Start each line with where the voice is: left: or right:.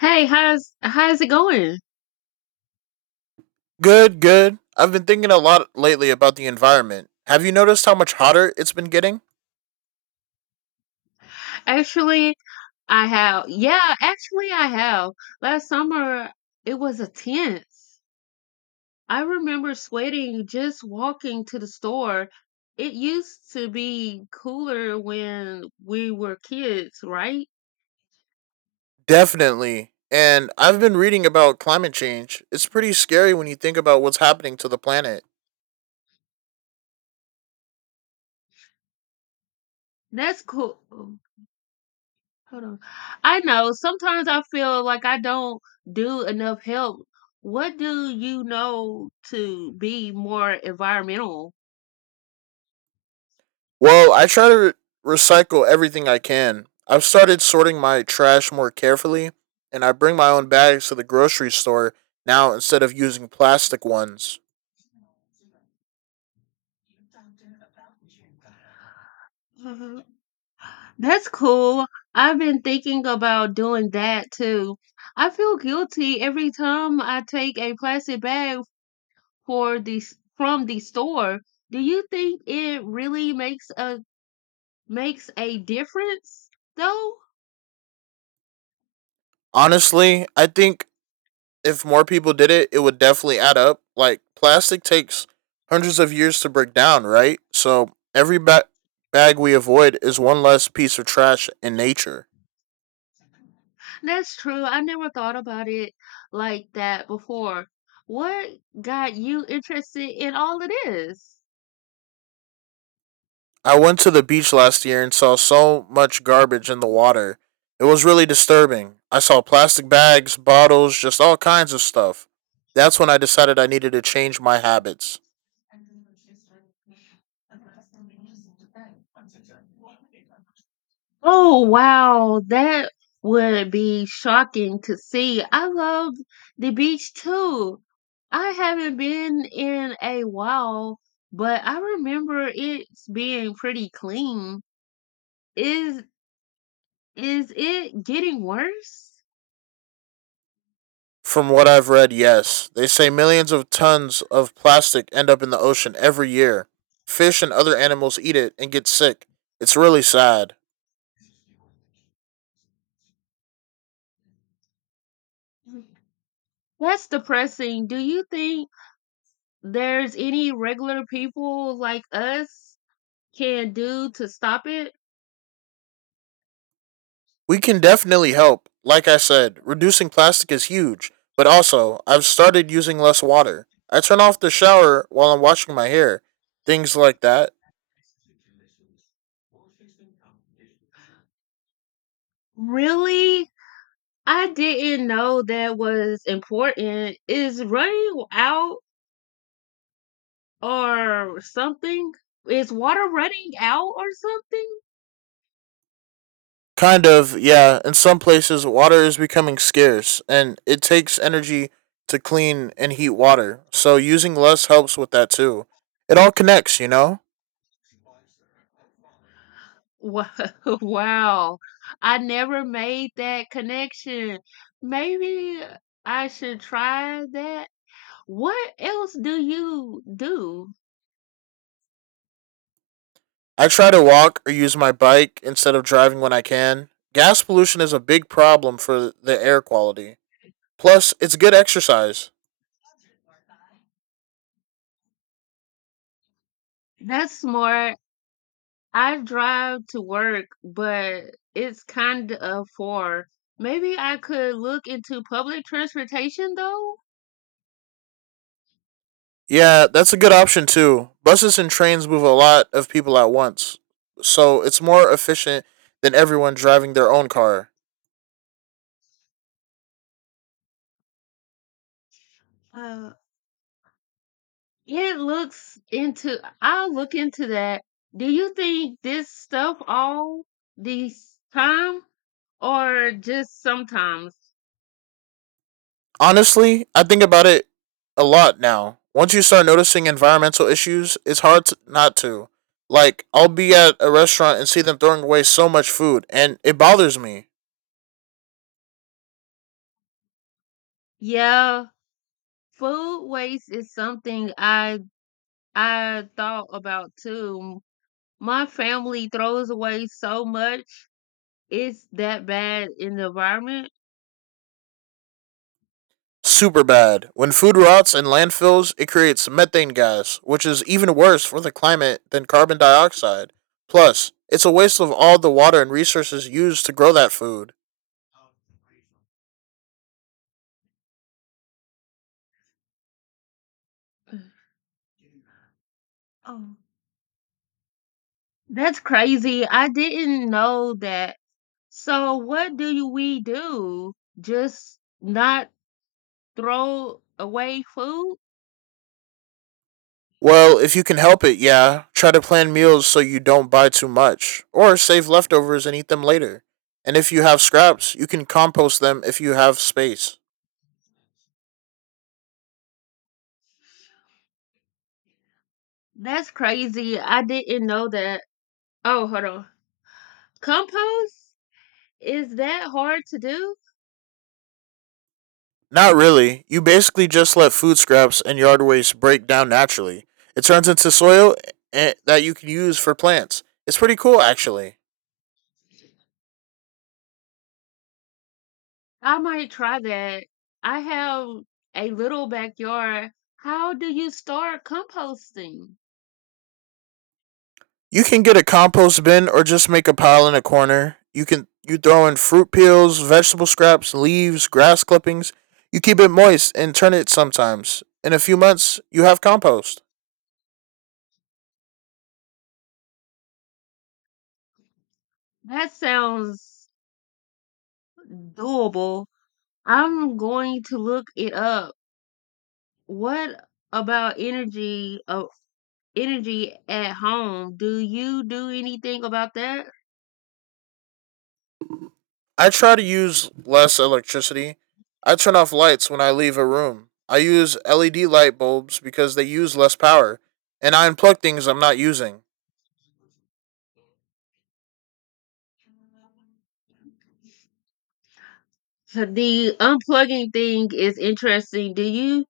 left: Hey, how's it going?
right: Good, good. I've been thinking a lot lately about the environment. Have you noticed how much hotter it's been getting?
left: Actually, I have. Yeah, actually, I have. Last summer, it was intense. I remember sweating just walking to the store. It used to be cooler when we were kids, right?
right: Definitely. And I've been reading about climate change. It's pretty scary when you think about what's happening to the planet.
left: That's cool. Hold on. I know. Sometimes I feel like I don't do enough help. What do you know to be more environmental?
right: Well, I try to recycle everything I can. I've started sorting my trash more carefully, and I bring my own bags to the grocery store now instead of using plastic ones.
left: Mhm. That's cool. I've been thinking about doing that too. I feel guilty every time I take a plastic bag from the store. Do you think it really makes a difference though?
right: Honestly, I think if more people did it, it would definitely add up. Like plastic takes hundreds of years to break down, right? So every bag we avoid is one less piece of trash in nature.
left: That's true. I never thought about it like that before. What got you interested in all of this?
right: I went to the beach last year and saw so much garbage in the water. It was really disturbing. I saw plastic bags, bottles, just all kinds of stuff. That's when I decided I needed to change my habits.
left: Oh, wow. That would be shocking to see. I love the beach too. I haven't been in a while, but I remember it being pretty clean. Is is it getting worse?
right: From what I've read, yes. They say millions of tons of plastic end up in the ocean every year. Fish and other animals eat it and get sick. It's really sad.
left: That's depressing. Do you think there's any regular people like us can do to stop it?
right: We can definitely help. Like I said, reducing plastic is huge, but also, I've started using less water. I turn off the shower while I'm washing my hair, things like that.
left: Really? I didn't know that was important. Is running out or something? Is water running out or something?
right: Kind of, yeah. In some places, water is becoming scarce, and it takes energy to clean and heat water, so using less helps with that too. It all connects, you know?
left: Wow, I never made that connection. Maybe I should try that. What else do you do?
right: I try to walk or use my bike instead of driving when I can. Gas pollution is a big problem for the air quality. Plus, it's good exercise.
left: That's smart. I drive to work, but it's kind of far. Maybe I could look into public transportation though.
right: Yeah, that's a good option too. Buses and trains move a lot of people at once, so it's more efficient than everyone driving their own car.
left: It looks into I'll look into that. Do you think this stuff all this time or just sometimes?
right: Honestly, I think about it a lot now. Once you start noticing environmental issues, it's hard to, not to. Like, I'll be at a restaurant and see them throwing away so much food, and it bothers me
left: Yeah, food waste is something I thought about too. My family throws away so much. It's that bad in the environment.
right: super bad. When food rots in landfills, it creates methane gas, which is even worse for the climate than carbon dioxide. Plus, it's a waste of all the water and resources used to grow that food.
left: Oh, that's crazy. I didn't know that. So what do you we do? Just not throw away food?
right: Well, if you can help it, yeah. Try to plan meals so you don't buy too much, or save leftovers and eat them later. And if you have scraps, you can compost them if you have space.
left: That's crazy. I didn't know that. Oh, hold on. Compost? Is that hard to do?
right: Not really. You basically just let food scraps and yard waste break down naturally. It turns into soil that you can use for plants. It's pretty cool, actually.
left: I might try that. I have a little backyard. How do you start composting?
right: You can get a compost bin or just make a pile in a corner. You throw in fruit peels, vegetable scraps, leaves, grass clippings. You keep it moist and turn it sometimes. In a few months, you have compost.
left: That sounds doable. I'm going to look it up. What about energy at home. Do you do anything about that?
right: I try to use less electricity. I turn off lights when I leave a room. I use LED light bulbs because they use less power, and I unplug things I'm not using.
left: So the unplugging thing is interesting. Do you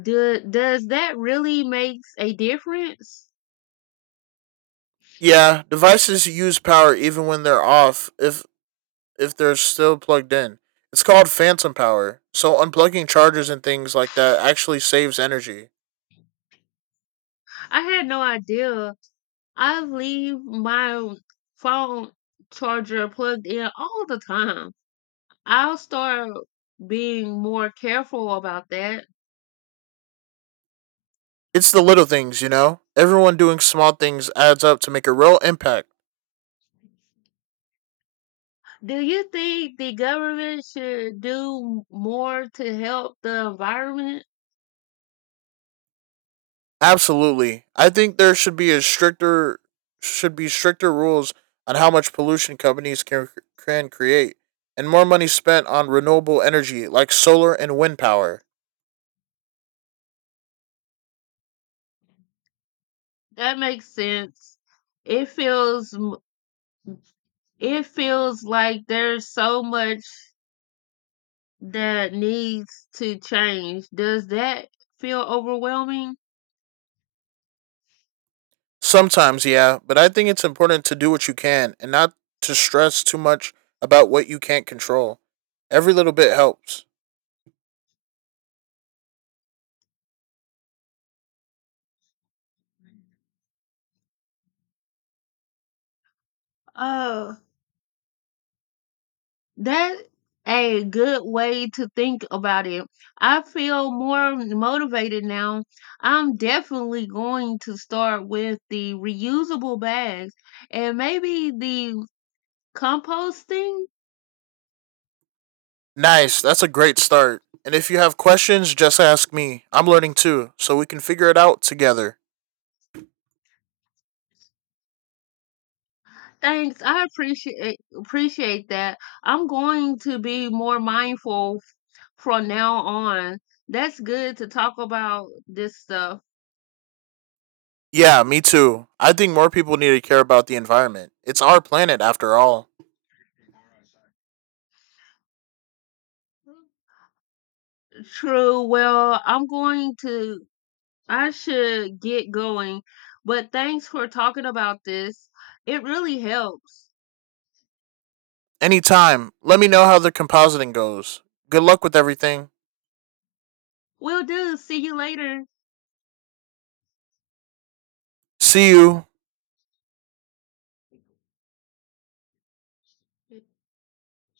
left: do does that really makes a difference?
right: Yeah, devices use power even when they're off if they're still plugged in. It's called phantom power. So unplugging chargers and things like that actually saves energy.
left: I had no idea. I leave my phone charger plugged in all the time. I'll start being more careful about that.
right: It's the little things, you know? Everyone doing small things adds up to make a real impact.
left: Do you think the government should do more to help the environment?
right: Absolutely. I think there should be a stricter should be stricter rules on how much pollution companies can create and more money spent on renewable energy like solar and wind power.
left: That makes sense. It feels m- it feels like there's so much that needs to change. Does that feel overwhelming?
right: Sometimes, yeah, but I think it's important to do what you can and not to stress too much about what you can't control. Every little bit helps.
left: Oh, that a good way to think about it. I feel more motivated now. I'm definitely going to start with the reusable bags and maybe the composting.
right: Nice, that's a great start. And if you have questions, just ask me. I'm learning too, so we can figure it out together.
left: Thanks. I appreciate appreciate that. I'm going to be more mindful from now on. That's good to talk about this stuff.
right: Yeah, me too. I think more people need to care about the environment. It's our planet after all.
left: True. Well, I should get going, but thanks for talking about this. It really helps.
right: Anytime, let me know how the compositing goes. Good luck with everything.
left: Will do. See you later.
right: See you.